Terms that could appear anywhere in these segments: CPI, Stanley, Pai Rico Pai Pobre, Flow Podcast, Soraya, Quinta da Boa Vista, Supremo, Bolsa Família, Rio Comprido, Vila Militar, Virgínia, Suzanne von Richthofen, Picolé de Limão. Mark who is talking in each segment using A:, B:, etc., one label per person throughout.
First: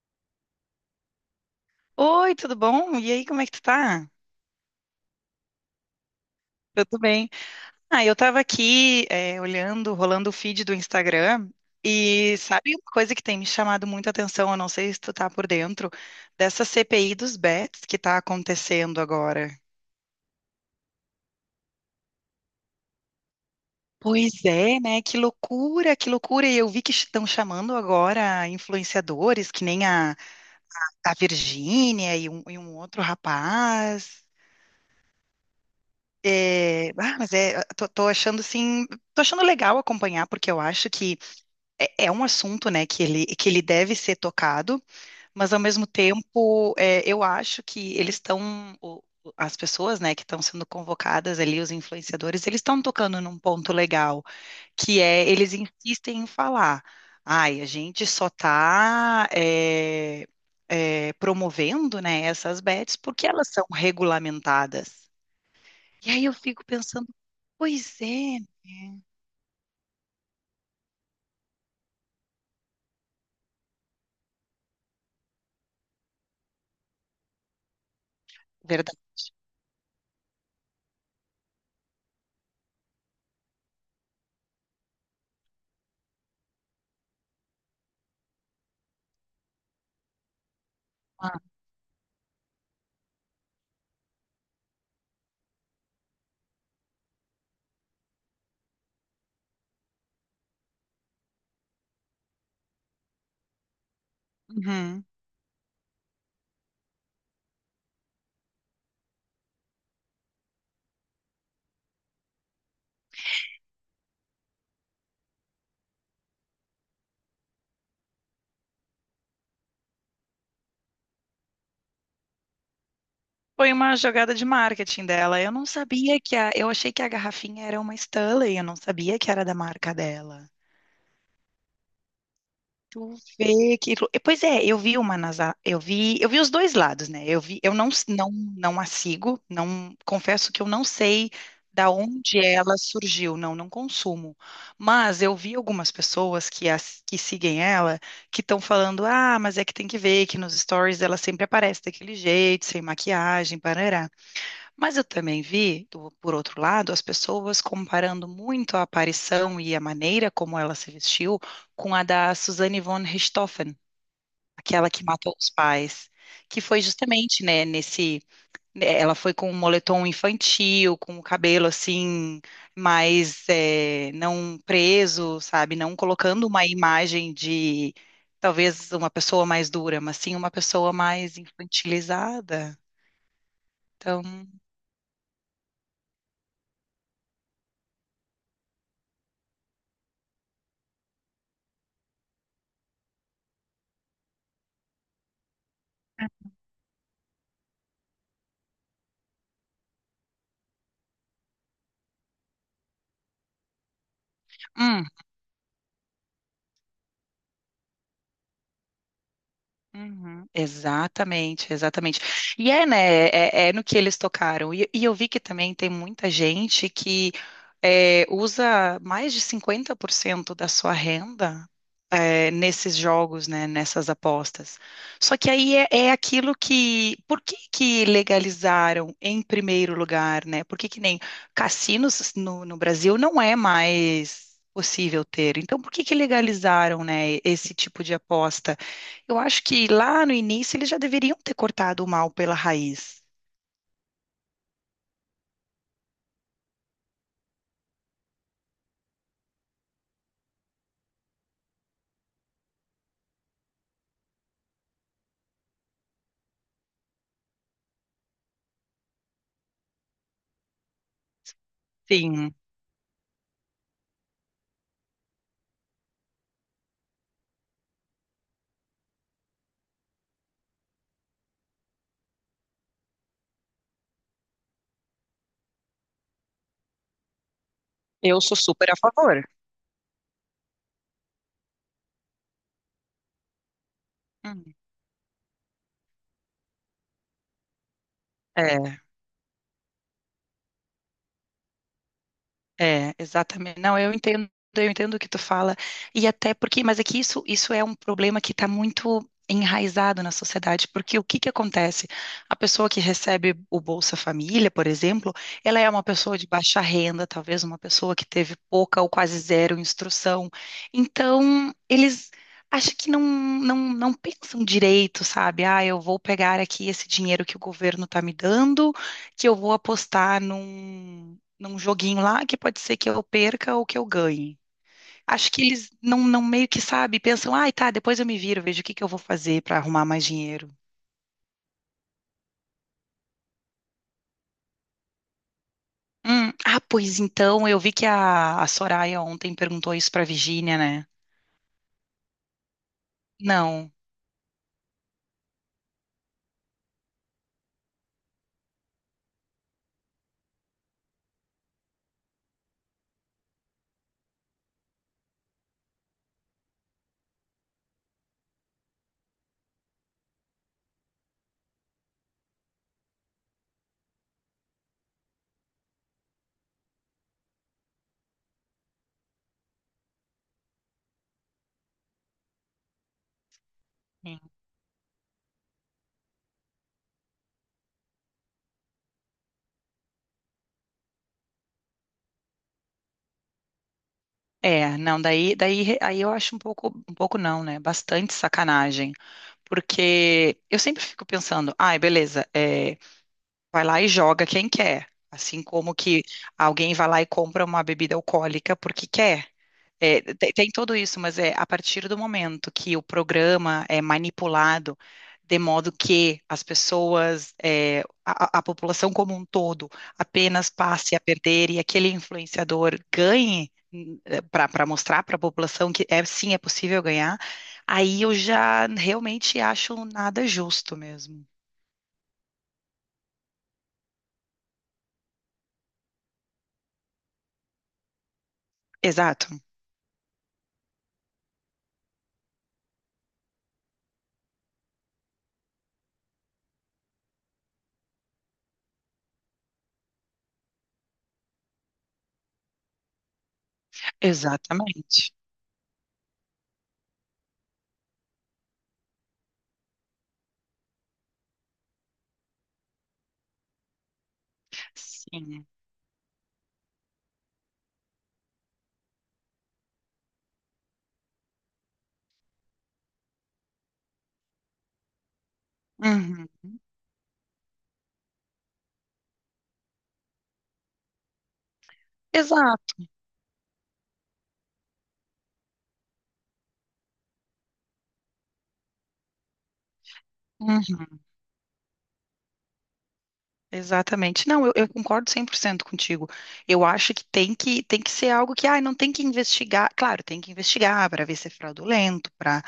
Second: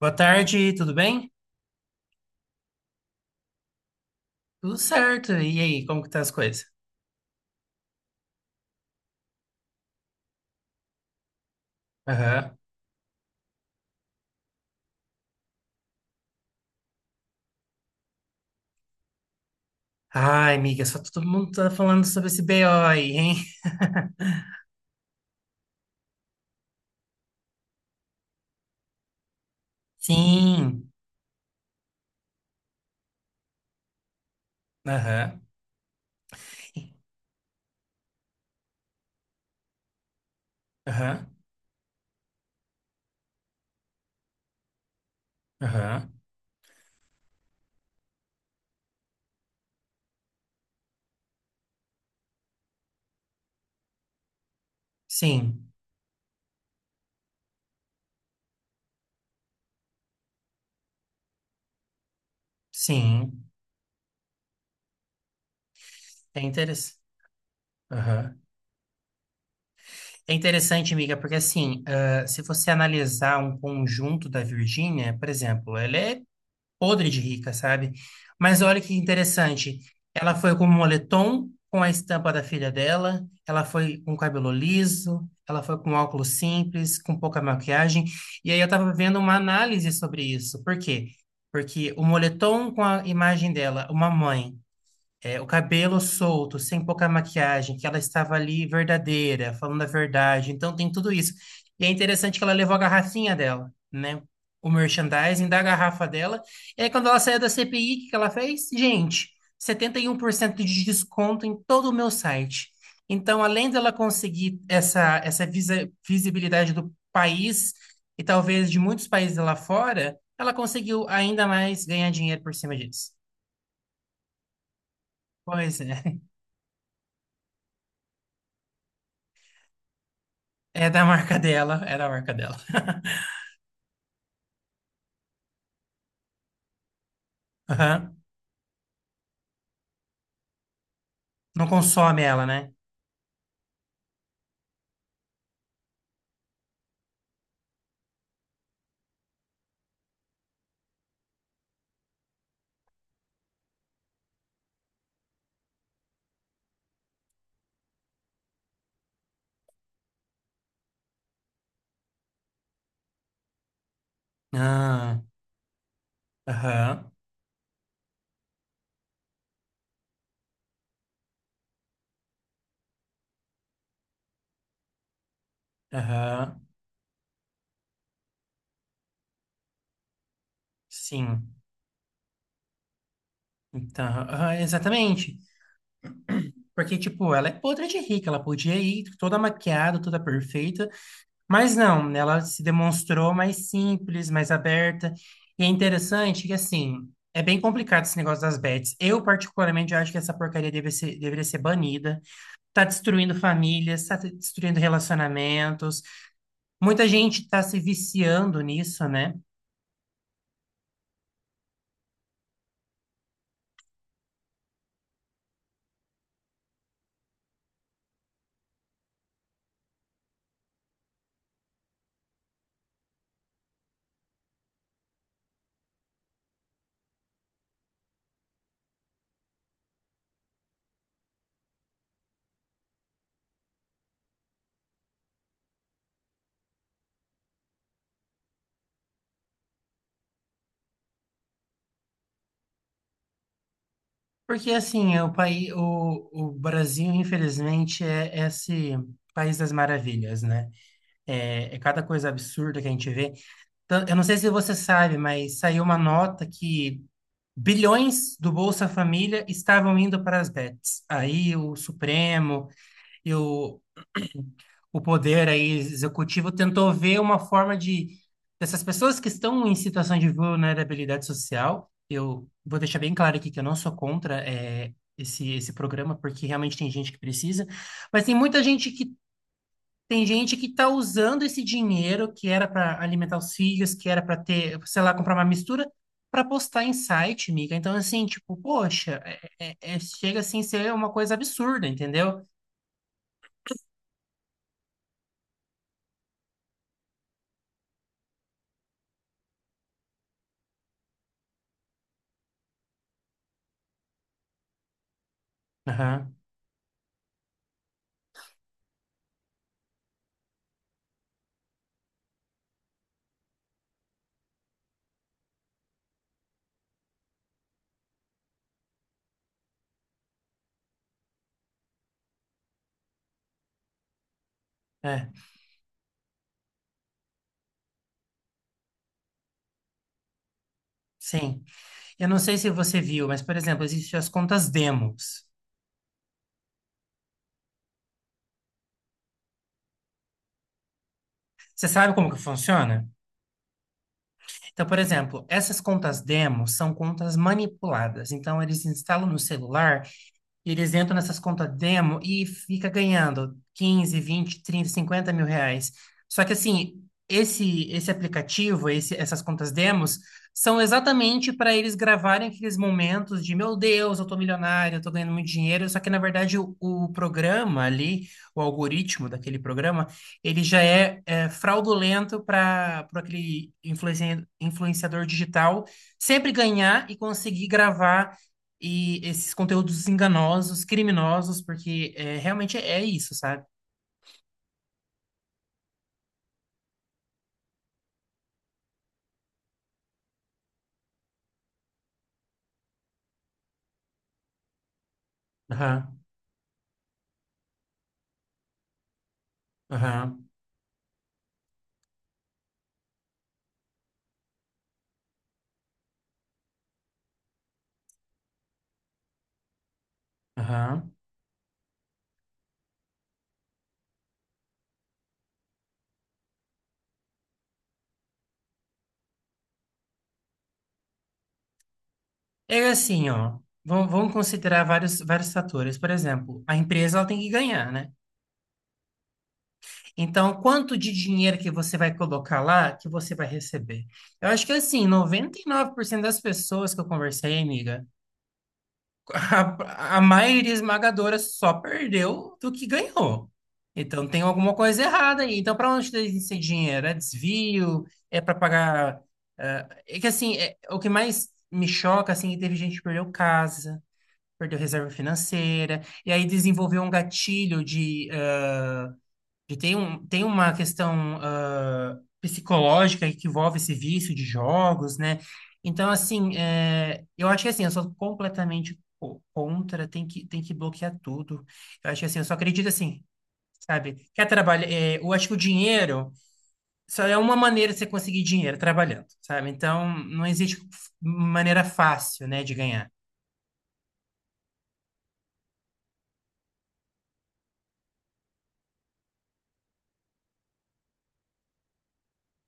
A: Boa tarde, tudo bem?
B: Oi, tudo bom? E aí, como é que tu tá?
A: Tudo certo. E aí, como que tá as coisas?
B: Eu tô bem. Ah, eu tava aqui, olhando, rolando o feed do Instagram, e
A: Aham.
B: sabe uma coisa que tem me chamado muita atenção, eu não sei se tu tá por dentro dessa CPI dos bets que tá acontecendo agora.
A: Ai, amiga, só todo mundo tá falando sobre esse BO aí, hein?
B: Pois é, né? Que loucura, que loucura. E eu vi que estão chamando agora influenciadores, que nem a,
A: Sim.
B: a Virgínia e um outro rapaz.
A: Aham.
B: Ah, mas tô achando assim, tô achando legal acompanhar, porque eu acho que
A: Aham.
B: é um assunto, né, que ele deve ser tocado, mas ao mesmo
A: Aham.
B: tempo, eu acho que eles estão, as pessoas, né, que estão sendo convocadas ali, os influenciadores, eles estão tocando num ponto legal, que é eles
A: Sim.
B: insistem em falar, ai, a gente só está promovendo, né, essas bets porque
A: Sim.
B: elas são regulamentadas. E aí eu
A: É
B: fico
A: interessante.
B: pensando, pois
A: Aham.
B: é,
A: É interessante, amiga, porque assim, se você analisar um conjunto da Virgínia, por exemplo, ela é podre de rica, sabe? Mas olha que
B: verdade.
A: interessante. Ela foi com um moletom com a estampa da filha dela, ela foi com cabelo liso, ela foi com óculos simples, com pouca maquiagem. E aí eu tava vendo uma análise sobre isso. Por quê? Porque o moletom com a imagem dela, uma mãe o cabelo solto, sem pouca maquiagem, que ela estava ali verdadeira, falando a verdade. Então tem tudo isso. E é interessante que ela levou a garrafinha dela, né? O
B: Uhum.
A: merchandising da garrafa dela. E aí, quando ela saiu da CPI, o que que ela fez? Gente, 71% de desconto em todo o meu site. Então, além dela conseguir essa, essa visibilidade do país e talvez de muitos países lá fora, ela conseguiu ainda mais ganhar dinheiro por cima disso.
B: Foi uma jogada de marketing dela. Eu não
A: Pois é.
B: sabia que a. Eu achei que a garrafinha era uma Stanley, eu não sabia que era da marca dela.
A: É da marca dela, é da marca dela.
B: Tu vê que. Lou- Pois é, eu vi uma nas. A- eu vi os dois lados, né? Eu vi, eu não, s-
A: Aham.
B: não, não a sigo, não confesso que eu não sei
A: Não
B: da
A: consome
B: onde
A: ela, né?
B: ela surgiu, não, não consumo. Mas eu vi algumas pessoas que, as, que seguem ela que estão falando, ah, mas é que tem que ver que nos stories ela sempre aparece daquele jeito, sem maquiagem, parará. Mas eu também vi, por outro lado, as pessoas comparando muito a aparição e a maneira como ela se vestiu com a da Suzanne von Richthofen, aquela que
A: Ah,
B: matou os pais, que foi
A: aham,
B: justamente, né, nesse, né, ela foi com um moletom infantil, com o cabelo assim mais não preso, sabe, não colocando
A: aham,
B: uma imagem de talvez uma pessoa mais dura, mas sim uma pessoa mais
A: sim.
B: infantilizada.
A: Então,
B: Então,
A: aham, exatamente. Porque, tipo, ela é podre de rica, ela podia ir toda maquiada, toda perfeita, mas não, ela se demonstrou mais simples, mais aberta. E é interessante que, assim, é bem complicado esse negócio das bets. Eu, particularmente, acho que essa porcaria deveria ser banida. Tá destruindo famílias, tá destruindo
B: hum,
A: relacionamentos. Muita gente está se viciando nisso, né?
B: uhum, exatamente, exatamente. E é, né? É no que eles tocaram. E eu vi que também tem muita gente que usa mais de 50% da sua renda, nesses jogos, né? Nessas apostas. Só que aí é aquilo que. Por que que legalizaram em primeiro lugar, né? Por que que nem cassinos no Brasil não é mais possível ter. Então, por que que legalizaram, né, esse tipo de aposta? Eu acho que lá no início eles já deveriam ter cortado o mal pela raiz.
A: Porque assim, o país, o Brasil, infelizmente, é esse país das maravilhas, né? É, é cada coisa absurda que a gente vê. Eu não sei se você sabe, mas saiu uma nota que bilhões do Bolsa Família estavam indo para as bets. Aí o
B: Sim,
A: Supremo e o poder aí executivo tentou ver uma forma de dessas pessoas que estão em situação de vulnerabilidade social. Eu vou deixar bem claro aqui que eu não sou contra esse programa porque realmente tem gente que precisa, mas tem
B: eu sou
A: muita gente
B: super a
A: que
B: favor.
A: tem gente que está usando esse dinheiro que era para alimentar os filhos, que era para
B: Hum.
A: ter, sei lá, comprar uma mistura para postar em site, miga. Então assim, tipo,
B: É.
A: poxa, chega assim a ser uma coisa absurda, entendeu?
B: É, exatamente. Não, eu entendo o que tu fala. E até porque, mas é que isso é um problema que está muito enraizado na sociedade, porque o que que acontece? A pessoa que recebe o Bolsa Família, por exemplo, ela é uma
A: Aham,
B: pessoa de baixa renda, talvez uma pessoa que teve pouca ou quase zero instrução. Então, eles acham que não pensam direito, sabe? Ah, eu vou pegar aqui esse dinheiro que o governo está me dando, que eu vou apostar num joguinho lá que pode ser que eu perca ou que eu ganhe.
A: é,
B: Acho que eles não meio que sabe, pensam, ai, tá, depois eu me viro, vejo o que que eu vou fazer para arrumar mais dinheiro.
A: sim. Eu não sei se você viu, mas, por exemplo, existem as contas demos.
B: Ah, pois então, eu vi que a Soraya ontem perguntou isso pra Virginia, né?
A: Você sabe como que funciona?
B: Não.
A: Então, por exemplo, essas contas demos são contas manipuladas. Então, eles instalam no celular e eles entram nessas contas demo e fica ganhando 15, 20, 30, 50.000 reais. Só que assim, esse aplicativo, esse, essas contas demos, são exatamente para eles gravarem aqueles momentos de meu Deus, eu tô milionário, eu tô ganhando muito dinheiro. Só que na verdade o programa ali, o algoritmo daquele programa, ele já é fraudulento para aquele
B: Hum.
A: influenciador digital sempre ganhar e conseguir gravar e esses conteúdos enganosos, criminosos, porque é, realmente é isso, sabe?
B: É, não, aí eu acho um pouco não, né? Bastante sacanagem. Porque eu sempre fico pensando, ai, beleza, é, vai lá e joga quem quer. Assim como
A: Aham,
B: que alguém vai lá e compra uma bebida alcoólica porque quer. É,
A: aham,
B: tem tudo isso, mas é a partir do momento que o programa é manipulado de modo que as pessoas, a população como um todo, apenas
A: aham.
B: passe a perder e aquele influenciador ganhe para mostrar para a população que é sim é possível ganhar, aí eu já realmente acho nada justo mesmo.
A: É assim, ó. Vamos, vamos considerar vários, vários fatores. Por exemplo, a empresa ela tem que ganhar, né?
B: Exato.
A: Então, quanto de dinheiro que você vai colocar lá que você vai receber? Eu acho que assim, 99% das pessoas que eu conversei, amiga, a maioria esmagadora só perdeu do que ganhou. Então tem alguma coisa
B: Exatamente.
A: errada aí. Então, para onde tem esse dinheiro? É desvio? É para pagar. É que assim, o que mais me choca assim, é que teve gente que perdeu casa, perdeu reserva
B: Sim.
A: financeira, e aí desenvolveu um gatilho de e tem, um, tem uma questão psicológica que envolve esse vício de jogos, né? Então,
B: Uhum.
A: assim, é, eu acho que assim, eu sou completamente contra, tem que bloquear tudo. Eu acho que assim, eu só acredito
B: Exato.
A: assim, sabe? Quer trabalhar, é, eu acho que o dinheiro só é uma maneira de você conseguir dinheiro trabalhando, sabe? Então, não existe maneira fácil, né, de ganhar.
B: Exatamente. Não, eu concordo 100% contigo. Eu acho que tem que ser algo que, ah, não tem que investigar. Claro, tem que investigar para ver se é fraudulento, para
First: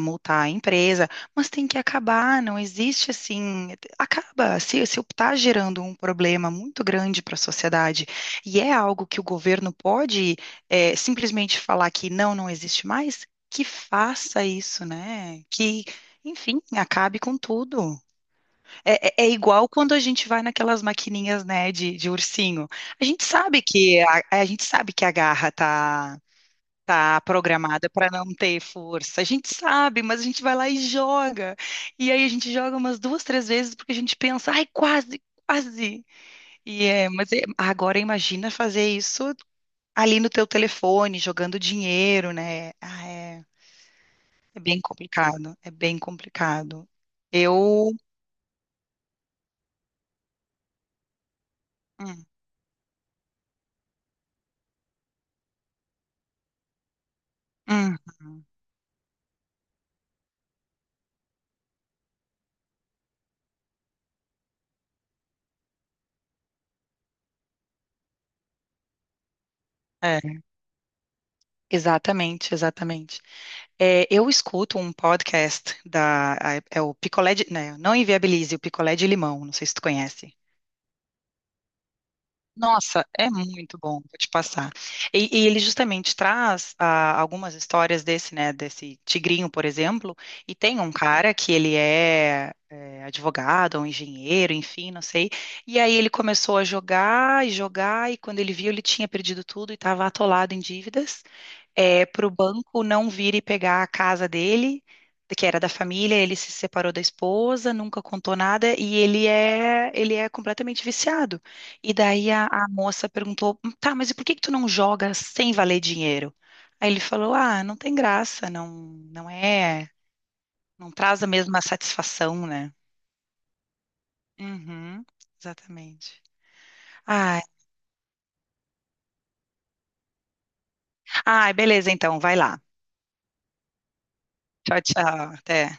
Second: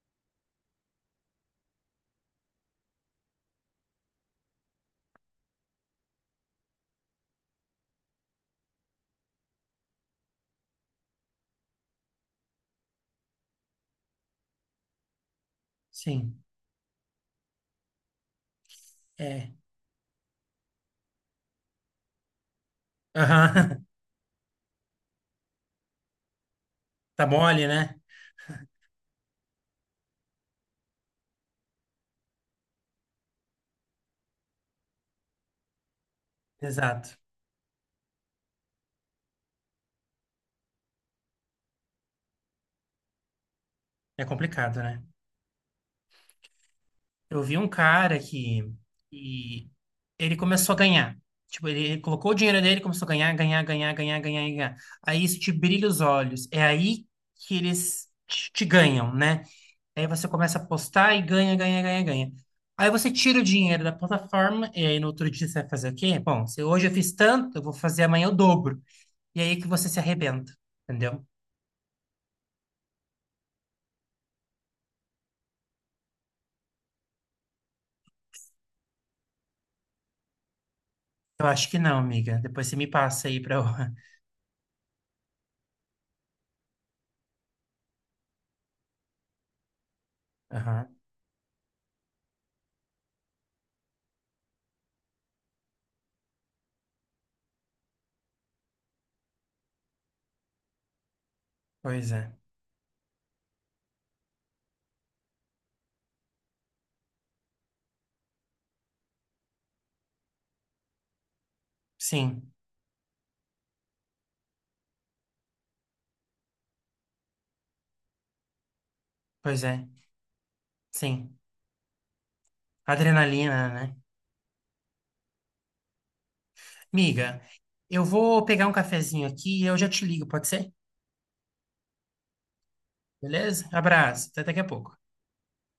B: multar a empresa, mas tem que acabar. Não existe assim, acaba. Se está gerando um problema muito grande para a sociedade e é algo que o governo pode simplesmente falar que não, não existe mais, que faça isso, né? Que,
A: Sim,
B: enfim, acabe com tudo. É, é
A: é.
B: igual quando a gente vai naquelas maquininhas, né, de ursinho. A gente sabe
A: Aham.
B: que a garra tá
A: Tá mole,
B: programada
A: né?
B: para não ter força. A gente sabe, mas a gente vai lá e joga. E aí a gente joga umas duas, três vezes porque a gente pensa, ai, quase, quase. E é,
A: Exato.
B: mas agora imagina fazer isso ali no teu telefone, jogando dinheiro, né? Ah,
A: É
B: é bem
A: complicado, né?
B: complicado. É bem complicado.
A: Eu vi um
B: Eu
A: cara que e ele começou a ganhar. Tipo, ele
B: Hum,
A: colocou o dinheiro dele, e começou a ganhar, ganhar, ganhar, ganhar, ganhar, ganhar. Aí isso te brilha os olhos. É aí que
B: hum,
A: eles
B: hum.
A: te, te ganham, né? Aí você começa a apostar e ganha, ganha, ganha, ganha. Aí você tira o dinheiro da plataforma e aí no outro dia você vai fazer o quê? Bom, se hoje eu fiz tanto, eu vou fazer amanhã o dobro. E aí que você se
B: É.
A: arrebenta, entendeu?
B: Exatamente, exatamente. É, eu escuto um podcast é o Picolé de, né, não Inviabilize, o Picolé de Limão, não sei se tu conhece.
A: Eu acho que não, amiga. Depois você me
B: Nossa,
A: passa
B: é
A: aí pra eu...
B: muito bom, vou te passar. E ele justamente traz ah, algumas histórias desse, né, desse tigrinho, por exemplo, e tem
A: Aham,
B: um cara que ele é advogado, um engenheiro, enfim, não sei, e aí ele começou a jogar e jogar, e quando ele viu, ele tinha perdido tudo e estava atolado em dívidas, é,
A: pois
B: para
A: é.
B: o banco não vir e pegar a casa dele, que era da família, ele se separou da esposa, nunca contou nada, e ele é completamente viciado. E daí a,
A: Sim,
B: a moça perguntou: tá, mas e por que que tu não joga sem valer dinheiro? Aí ele falou: ah, não tem graça, não, não
A: pois é.
B: é, não traz a
A: Sim.
B: mesma satisfação, né?
A: Adrenalina, né?
B: Uhum, exatamente.
A: Miga,
B: Ai,
A: eu vou pegar um cafezinho aqui e eu já te ligo, pode ser?
B: ai, beleza, então, vai lá.
A: Beleza? Abraço, até daqui a
B: Tchau,
A: pouco.
B: tchau, até.